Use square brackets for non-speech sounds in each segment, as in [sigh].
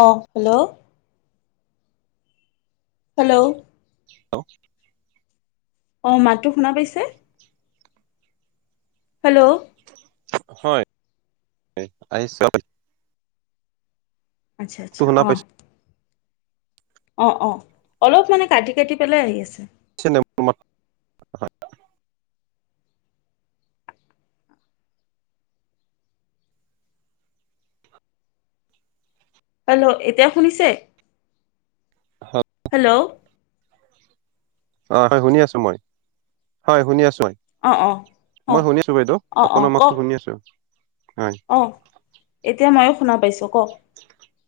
অ hello hello hello! অ, মাতটো শুনা পাইছে! হেল্ল'! হয়, [unintelligible] আচ্ছা! আচ্ছা! শুনা অঁ। পাইছে অ, অ, অলপ মানে কাটি-কাটি পেলাই আহি আছে। [unintelligible] হেল্ল'! এতিয়া শুনিছে! হয়। হেল্ল'! অ, হয়, শুনি আছো মই। হয়, শুনি আছো মই। অ অ অ মই শুনিছো বাইদেউ। অ আপোনাৰ মাততো শুনি আছো, হয়। অঁ, এতিয়া ময়ো শুনা পাইছোঁ। কওঁক?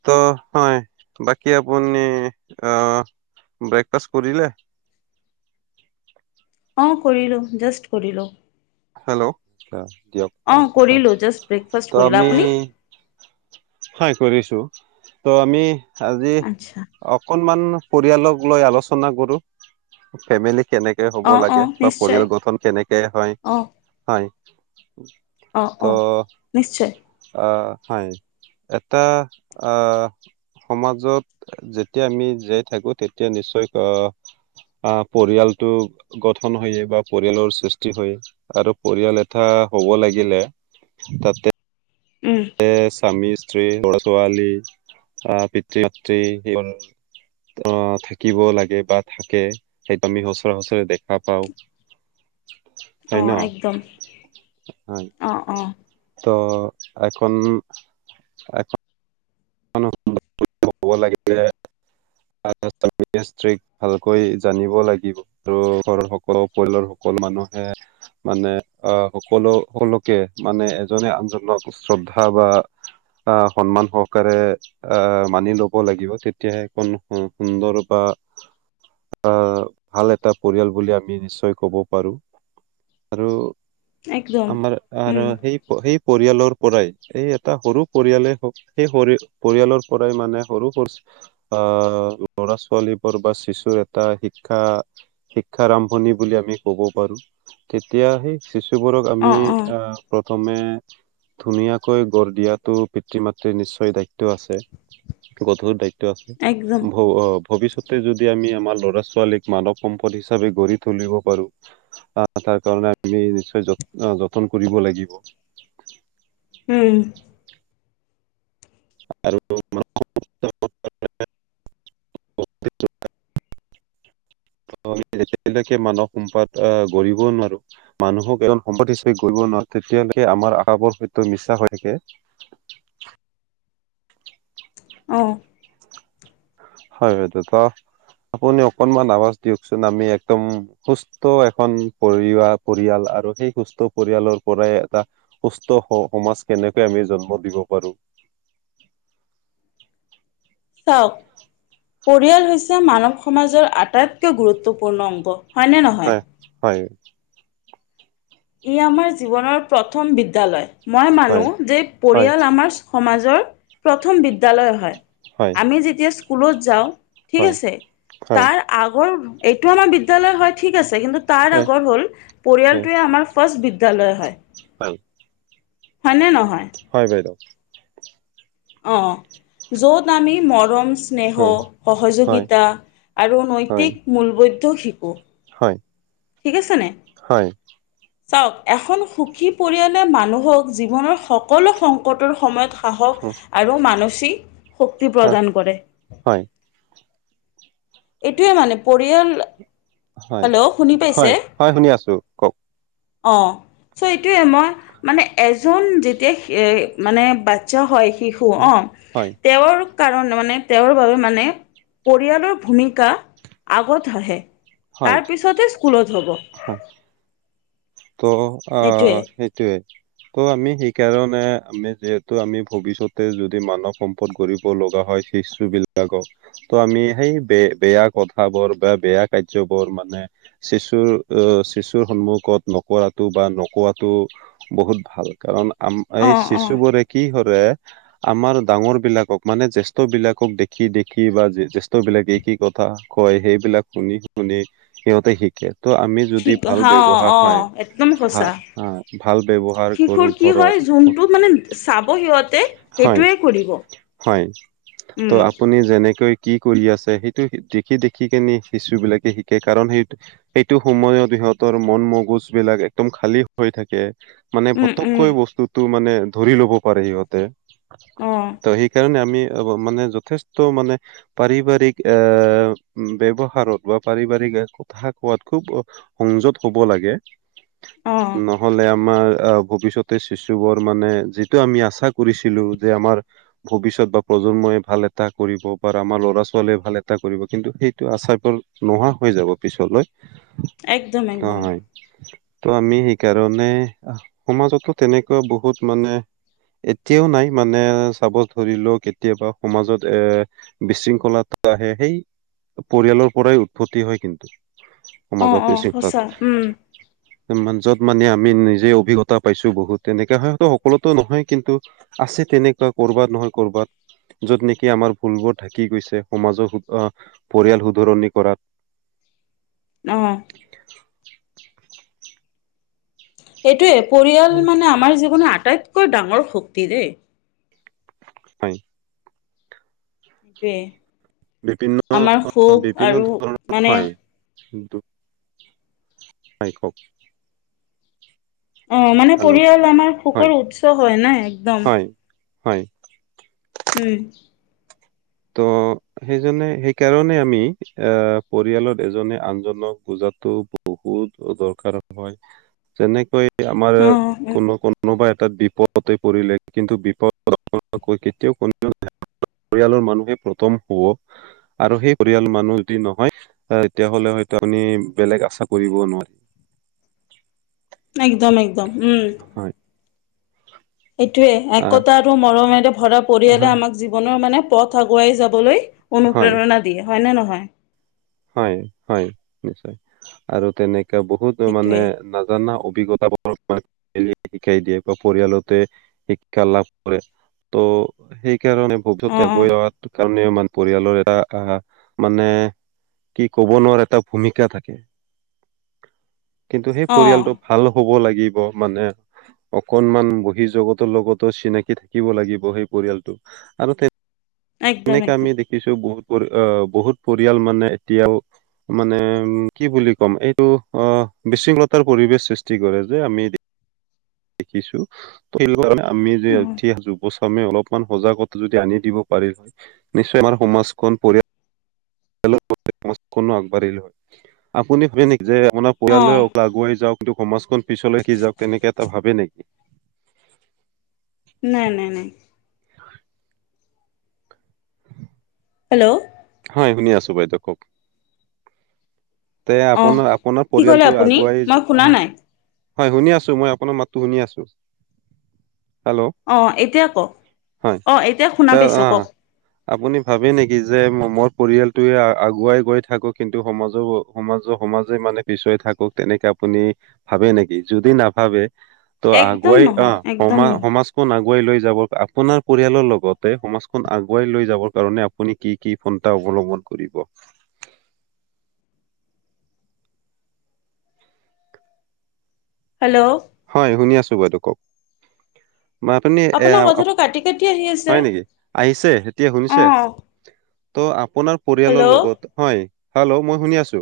ত, হয়, বাকী আপুনি অ ব্ৰেকফাষ্ট কৰিলে? অ, কৰিলোঁ। জাষ্ট কৰিলোঁ। হেল্ল'! দিয়ক অ ভাল কথা। কৰিলো জাষ্ট ব্ৰেকফাষ্ট ত, কৰিলো আমি আপুনি হয়, কৰিছো। ত', আমি আজি আচ্ছা অকনমান পৰিয়ালক লৈ আলোচনা কৰো। ফেমিলি কেনেকে হ'ব অ অ লাগে বা নিশ্চয় পৰিয়াল গঠন কেনেকে হয়? অ হয়, অ ত অ নিশ্চয় আহ, হয়, এটা আহ সমাজত যেতিয়া আমি জীয়াই থাকো, তেতিয়া নিশ্চয় আহ, পৰিয়ালটো গঠন হয় [unintelligible] বা পৰিয়ালৰ সৃষ্টি হয়। আৰু পৰিয়াল এটা হ'ব লাগিলে, তাতে উম। স্বামী-স্ত্ৰী, ল'ৰা-ছোৱালী, আহ, পিতৃ-মাতৃ আহ, থাকিব লাগে বা থাকে, সেইটো আমি সচৰা-সচৰে দেখা পাওঁ। অ হয় ন, একদম হয়। অ অ ত', এখন, এখ [unintelligible] [unintelligible] ভালকৈ জানিব লাগিব। [unintelligible] পৰিয়ালৰ সকলো মানুহে মানে আহ, সকলো সকলোকে মানে এজনে-আনজনক শ্ৰদ্ধা বা অ, সন্মান সহ কাৰে আহ মানি ল'ব লাগিব, তেতিয়াহে এখন সুন্দৰ বা আহ, ভাল এটা পৰিয়াল বুলি আমি নিশ্চয় ক'ব পাৰো, আৰু একদম আমাৰ আৰু উম সেই সেই পৰিয়ালৰ পৰাই, এই এটা সৰু পৰিয়ালে হওক সেই পৰি-পৰিয়ালৰ পৰাই মানে সৰু-সৰু আহ, ল'ৰা-ছোৱালী বোৰ বা শিশুৰ এটা শিক্ষা শিক্ষা আৰম্ভণি বুলি আমি ক'ব পাৰো। তেতিয়া সেই শিশুবোৰক অ আমি অ আহ প্ৰথমে, ধুনীয়াকৈ গঢ় দিয়াটো পিতৃ-মাতৃ ৰ নিশ্চয় দায়িত্ব আছে, গধুৰ দায়িত্ব আছে। একদম ভ ভৱিষ্যতে যদি আমি আমাৰ ল'ৰা-ছোৱালীক মানৱ সম্পদ হিচাপে গঢ়ি তুলিব পাৰোঁ তাৰ, তাৰ কাৰণে আমি নিশ্চয় য, যতন কৰিব লাগিব। উম। আৰু [unintelligible] যেতিয়ালৈকে মানৱ সম্পদ আহ, গঢ়িব নোৱাৰো মানুহক এজন, সম্পদ হিচাপে গঢ়িব নোৱাৰে, তেতিয়ালৈকে আমাৰ আশা-ভৰষাবোৰ মিছা হৈ থাকে। অঁ। হয় বাইদেউ, আপুনি অকনমান আৱাজ দিয়কচোন, আমি একদম সুস্থ সুস্থ এখন পৰিৱাৰ, পৰিয়াল আৰু সেই সুস্থ পৰিয়ালৰ পৰাই এটা সুস্থ সমাজ কেনেকৈ আমি জন্ম দিব পাৰো। চাওক, পৰিয়াল হৈছে মানৱ সমাজৰ আটাইতকৈ গুৰুত্বপূৰ্ণ অংগ। হয়নে নহয়? হয় হয়। ই আমাৰ জীৱনৰ প্ৰথম বিদ্যালয়, মই মানো, হয় যে হয় পৰিয়াল আমাৰ সমাজৰ প্ৰথম বিদ্যালয় হয়, হয় আমি যেতিয়া স্কুলত যাওঁ। ঠিক হয় আছে, হয় তাৰ আগৰ, এইটো আমাৰ বিদ্যালয় হয় ঠিক আছে, কিন্তু তাৰ হয় আগৰ হ'ল, হয় পৰিয়ালটোৱে আমাৰ ফাৰ্ষ্ট বিদ্যালয় হয়। হয়। হয়নে নহয়? হয় বাইদেউ। অঁ অঁ, য'ত আমি মৰমচ স্নেহ, হয় হয় সহযোগিতা আৰু হয় নৈতিক মূলবৈধ শিকো। হয়। ঠিকে আছেনে নাই? হয়। চাওক, এখন সুখী পৰিয়ালে, মানুহৰ জীৱনৰ সকলো সংকটৰ সময়ত সাহস আৰু মানসিক শক্তি প্ৰদান কৰে। হয় এইটোৱে মানে, পৰিয়াল হয়, হেল্ল' শুনি পাইছে? হয়, হয় শুনি আছো, কওক। অ'। চ এইটোৱে, মই, মানে, এজন যেতিয়া মানে বাচ্ছা হয় শিশু অ', হয় তেওঁৰ কাৰণ, মানে তেওঁৰ বাবে, মানে পৰিয়ালৰ ভূমিকা আগত হাঁহে, হয় তাৰপিছতহে স্কুলত হ'ব। হয় ত' এইটোৱে অ', সেইটোৱে। ত' আমি সেইকাৰণে, আমি যিহেতু আমি ভৱিষ্যতে যদি মানৱ সম্পদ গঢ়িব লগা হয় শিশু বিলাকক। ত' আমি সেই, বেয়া কথাবোৰ বা বেয়া কাৰ্যবোৰ মানে শিশুৰ, অহ, শিশুৰ সন্মুখত নকৰাটো বা নকোৱটো বহুত ভাল, কাৰণ আম, এই, অ', অ', শিশুবোৰ কি কৰে আমাৰ ডাঙৰ বিলাকক, মানে জ্যেষ্ঠ বিলাক, দেখি দেখি বা জ্যেষ্ঠ বিলাকে কি ক কথা কয়, সেইবিলাক শুনি শুনি সিহঁতে শিকে, ত' আমি যদি শিক ভাল অ', ব্যৱহাৰ হয় অ', একদম ভা সচাঁ, আ ভাল ব্যৱহাৰ কৰো শিশুৰ কি ঘৰত হয়, যোনটো মানে চাব সিহঁতে হয় সেইটোৱে কৰিব। হয়, উম ত' আপুনি যেনেকৈ কি কৰি আছে, সেইটো দেখি দেখি কিনে শিশু বিলাকে শিকে, কাৰণ সেই এইটো সময়ত সিহঁতৰ মন ম গজবিলাক একদম খালি হৈ থাকে। মানে উম উম পটককৈ বস্তুত টো মানে ধৰি ল'ব পাৰে সিহঁতে। অ ত' সেইকাৰণে আমি [unintelligible] মানে যথেষ্ট মানে পাৰিবাৰিক আ' ব্যৱহাৰত বা পাৰিবাৰিক [unintelligible] খুব সংযত হ'ব লাগে। অ নহ'লে আমাৰ আ' ভৱিষ্যতে শিশুবোৰ মানে যিটো আমি আচা কৰিছিলোঁ যে আমাৰ ভৱিষ্যত বা প্ৰজন্মই ভাল এটা কৰিব বা আমাৰ ল'ৰা-ছোৱালীয়ে ভাল এটা কৰিব কিন্তু সেইটো আশা কৰোঁ। নোহোৱা হৈ যাব একদম একদম পিছলৈ। ত' আমি সেইকাৰণে সমাজতো তেনেকুৱা বহুত মানে এতিয়াও নাই, মানে চাব ধৰিলেও কেতিয়াবা সমাজত এ বিশৃংখলাটো আহে, সেই পৰিয়ালৰ পৰাই উৎপত্তি হয় কিন্তু। অ অ সমাজত সঁচা উম [unintelligible] য'ত মানে আমি নিজে অভিজ্ঞতা পাইছোঁ বহুত। তেনেকা [unintelligible] সকলোতো নহয়। কিন্তু আছে তেনেকুৱা কৰ'বাত নহয় কৰ'বাত। য'ত নেকি আমাৰ ভুলবোৰ থাকি গৈছে, সমাজৰ আ' পৰিয়াল শুধৰণি কৰাত। অ'। এইটোৱে পৰিয়াল উম, মানে আমাৰ জীৱনৰ আটাইতকৈ ডাঙৰ শক্তি দেই। হয়। সেইটোৱে। বিভিন্ন আমাৰ সুখ বিভিন্ন আৰু মানে ধৰণৰ [inaudible] [unintelligible] হয় কওঁক। অ' মানে পৰিয়াল আমাৰ সুকৰ উৎস হয় নাই একদম। হয় হয়। উম। ত' সেইজনে সেইকাৰনে আমি আ' পৰিয়ালত এজনে-আনজনক বুজাটো বহুত দৰকাৰ হয়। যেনেকৈ আমাৰ অ কোনো কোন কোনোবা এটাত বিপদতে পৰিলে কিন্তু বিপদ কেতিয়াও [inaudible] পৰিয়ালৰ মানুহে প্ৰথম হব। আৰু সেই পৰিয়াল মানুহ যদি নহয় তেতিয়াহ'লে হয়তো আপুনি বেলেগ আশা কৰিব নোৱাৰি। একদম একদম উম। হয়! এইটোৱে, আহ একতা আৰু মৰমেৰে ভৰা আহ পৰিয়ালে আমাক জীৱনৰ মানে পথ আগুৱাই যাবলৈ হয় অনুপ্ৰেৰণা দিয়ে। হয়নে নহয়? হয় হয় নিশ্চয়, আৰু তেনেকা বহুতো মানে সেইটোৱে না নাজানা অভিজ্ঞতা [inaudible] শিকাই দিয়ে বা পৰিয়ালতে শিক্ষা লাভ কৰে। ত' সেইকাৰণে [inaudible] অ গৈ অ অহাৰ কাৰণে মান পৰিয়ালৰ এটা আহা মানে কি ক'ব নোৱাৰা এটা ভূমিকা থাকে। কিন্তু সেই অ পৰিয়ালটোক ভাল হ'ব লাগিব মানে। অকণমান বহি জগতৰ লগতো চিনাকি থাকিব লাগিব সেই পৰিয়ালটো আৰু তেত একদম তেনেকা আমি একদম দেখিছোঁ বহুত পৰ আ' বহুত পৰিয়াল মানে এতিয়াও মানে উম কি বুলি ক'ম, এইটো অ' বিশৃংখতাৰ পৰিবেশ সৃষ্টি কৰে যে। আমি দি দেখিছোঁ। দেখিলো তাৰমানে, আমি অ যে যুৱচামে অলপমান সজাগতা যদি আনি দিব পাৰি- নিশ্চয় আমাৰ সমাজখন পৰিয়া- একেলগতে সমাজখনো আগবাঢ়ি যাব, আপুনি ভাবে নেকি যে আপোনাৰ- অ পৰিয়ালে অকল আগুৱাই যাওক, কিন্ত সমাজখন পিছলৈ কে যাওক তেনেকে এটা ভাবে নেকি? নাই নাই নাই। হেল্লৌ' হয় শুনি আছো, বাইদেউ কওক? তে অ আপোনাৰ আপোনাৰ কি ক'লে পৰিয়ালটো আপুনি আগুৱাই মই শুনা যো- নাই হয় শুনি আছো, মই আপোনাৰ মাততো শুনি আছো, হেল্লৌ'। অঁ এতিয়া কওক, অ এতিয়া ত শুনা পাইছো, অ কওক? আপুনি ভাবে নেকি যে ম মই পৰিয়ালটোয়ে আগুৱাই গৈ থাকো, কিন্তু সমাজৰ- সমাজৰ সমাজে মানে পিছুৱাই থাকক তেনেকে আপুনি ভাবে নেকি? যদি নাভাবে- ত একদম আগুৱাই নহয় অঁ একদম সমা নহয় সমাজ- আগুৱাই লৈ যাব, আপোনাৰ পৰিয়ালৰ লগতে সমাজখন আগুৱাই লৈ যাবৰ কাৰণে- আপুনি কি কি পনটা অৱলম্বন কৰিব। হেল্লৌ'। হয় শুনি আছো, বাইদেউ কওক? মাতোনি এঁ আপোনাৰ কথাটো কাটি কাটি আহি আছে হয় নেকি? আহিছে এতিয়া অ শুনিছে? ত' আপোনাৰ পৰিয়ালৰ হেল্ল' লগত- হয়, হেল্লৌ' মই শুনি আছো,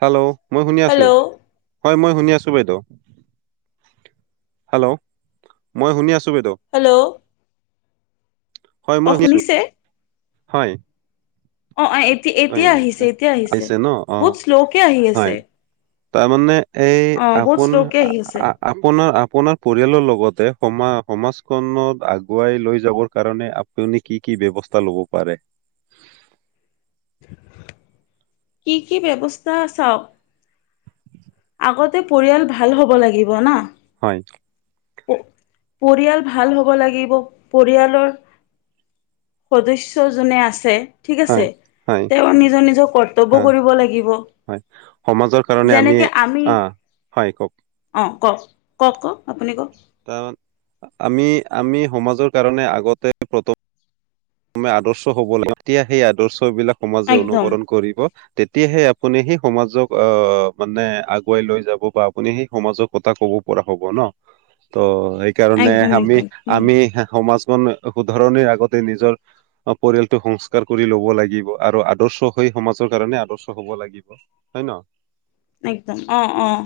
হেল্লৌ'। মই শুনি আছো, হেল্ল' হয় মই শুনি আছো। শুনিছো বাইদেও, হেল্লৌ' মই শুনি আছো বাইদেউ। হেল্লৌ'। হয় মই শুনিছোঁ, শুনিছে হয়। অঁ অঁ এতি হয় এতিয়া আহিছে এতিয়া আহিছে, ন অ বহুত শ্লৌ কে আহি হয় আছে। তাৰমানে এই অ বহুত আপোন শ্ল'কে আ আহি আছে আ- আপোনাৰ আপোনাৰ পৰিয়ালৰ লগতে সমা সমাজখনত আগুৱাই লৈ যাবৰ কাৰণে আ- পোনি কি কি ব্যৱস্থা ল'ব পাৰে? কি কি ব্যৱস্থা চাওক- আগতে পৰিয়াল ভাল হ'ব লাগিব না। হয়। পৰিয়াল ভাল হ'ব লাগিব পৰিয়ালৰ- সদস্যজোনে আছে, ঠিক আছে। হয় হয় তেওঁৰ নিজৰ নিজৰ হা কৰ্তব্যও কৰিব লাগিব, হয় সমাজৰ কাৰণে যেনেকে- আমি আহ হয় কওক অঁ কওক কওক কওক আপুনি কওক? তাৰ আমি আমি সমাজৰ কাৰণে আগতে- [unintelligible] মে আদৰ্শ হ'ব লাগিব, তেতিয়া সেই আদৰ্শ বিলাক সমাজে একদম অনুকৰণ কৰিব। তেতিয়াহে আপুনি সেই সমাজক আহ মানে আগুৱাই লৈ যাব বা আপুনি সেই সমাজক কথা ক'ব- পৰা হ'ব ন? ত এক- কাৰণে একদম আমি একদম উম আমি সমাজখন শুধৰণিৰ আগতে নিজৰ- অঁ পৰিয়ালটোক সংস্কাৰ কৰি ল'ব লাগিব আৰু আদৰ্শ হৈ সমাজৰ কাৰণে আদৰ্শ হব লাগিব। হয় ন? একদম, অঁ অঁ।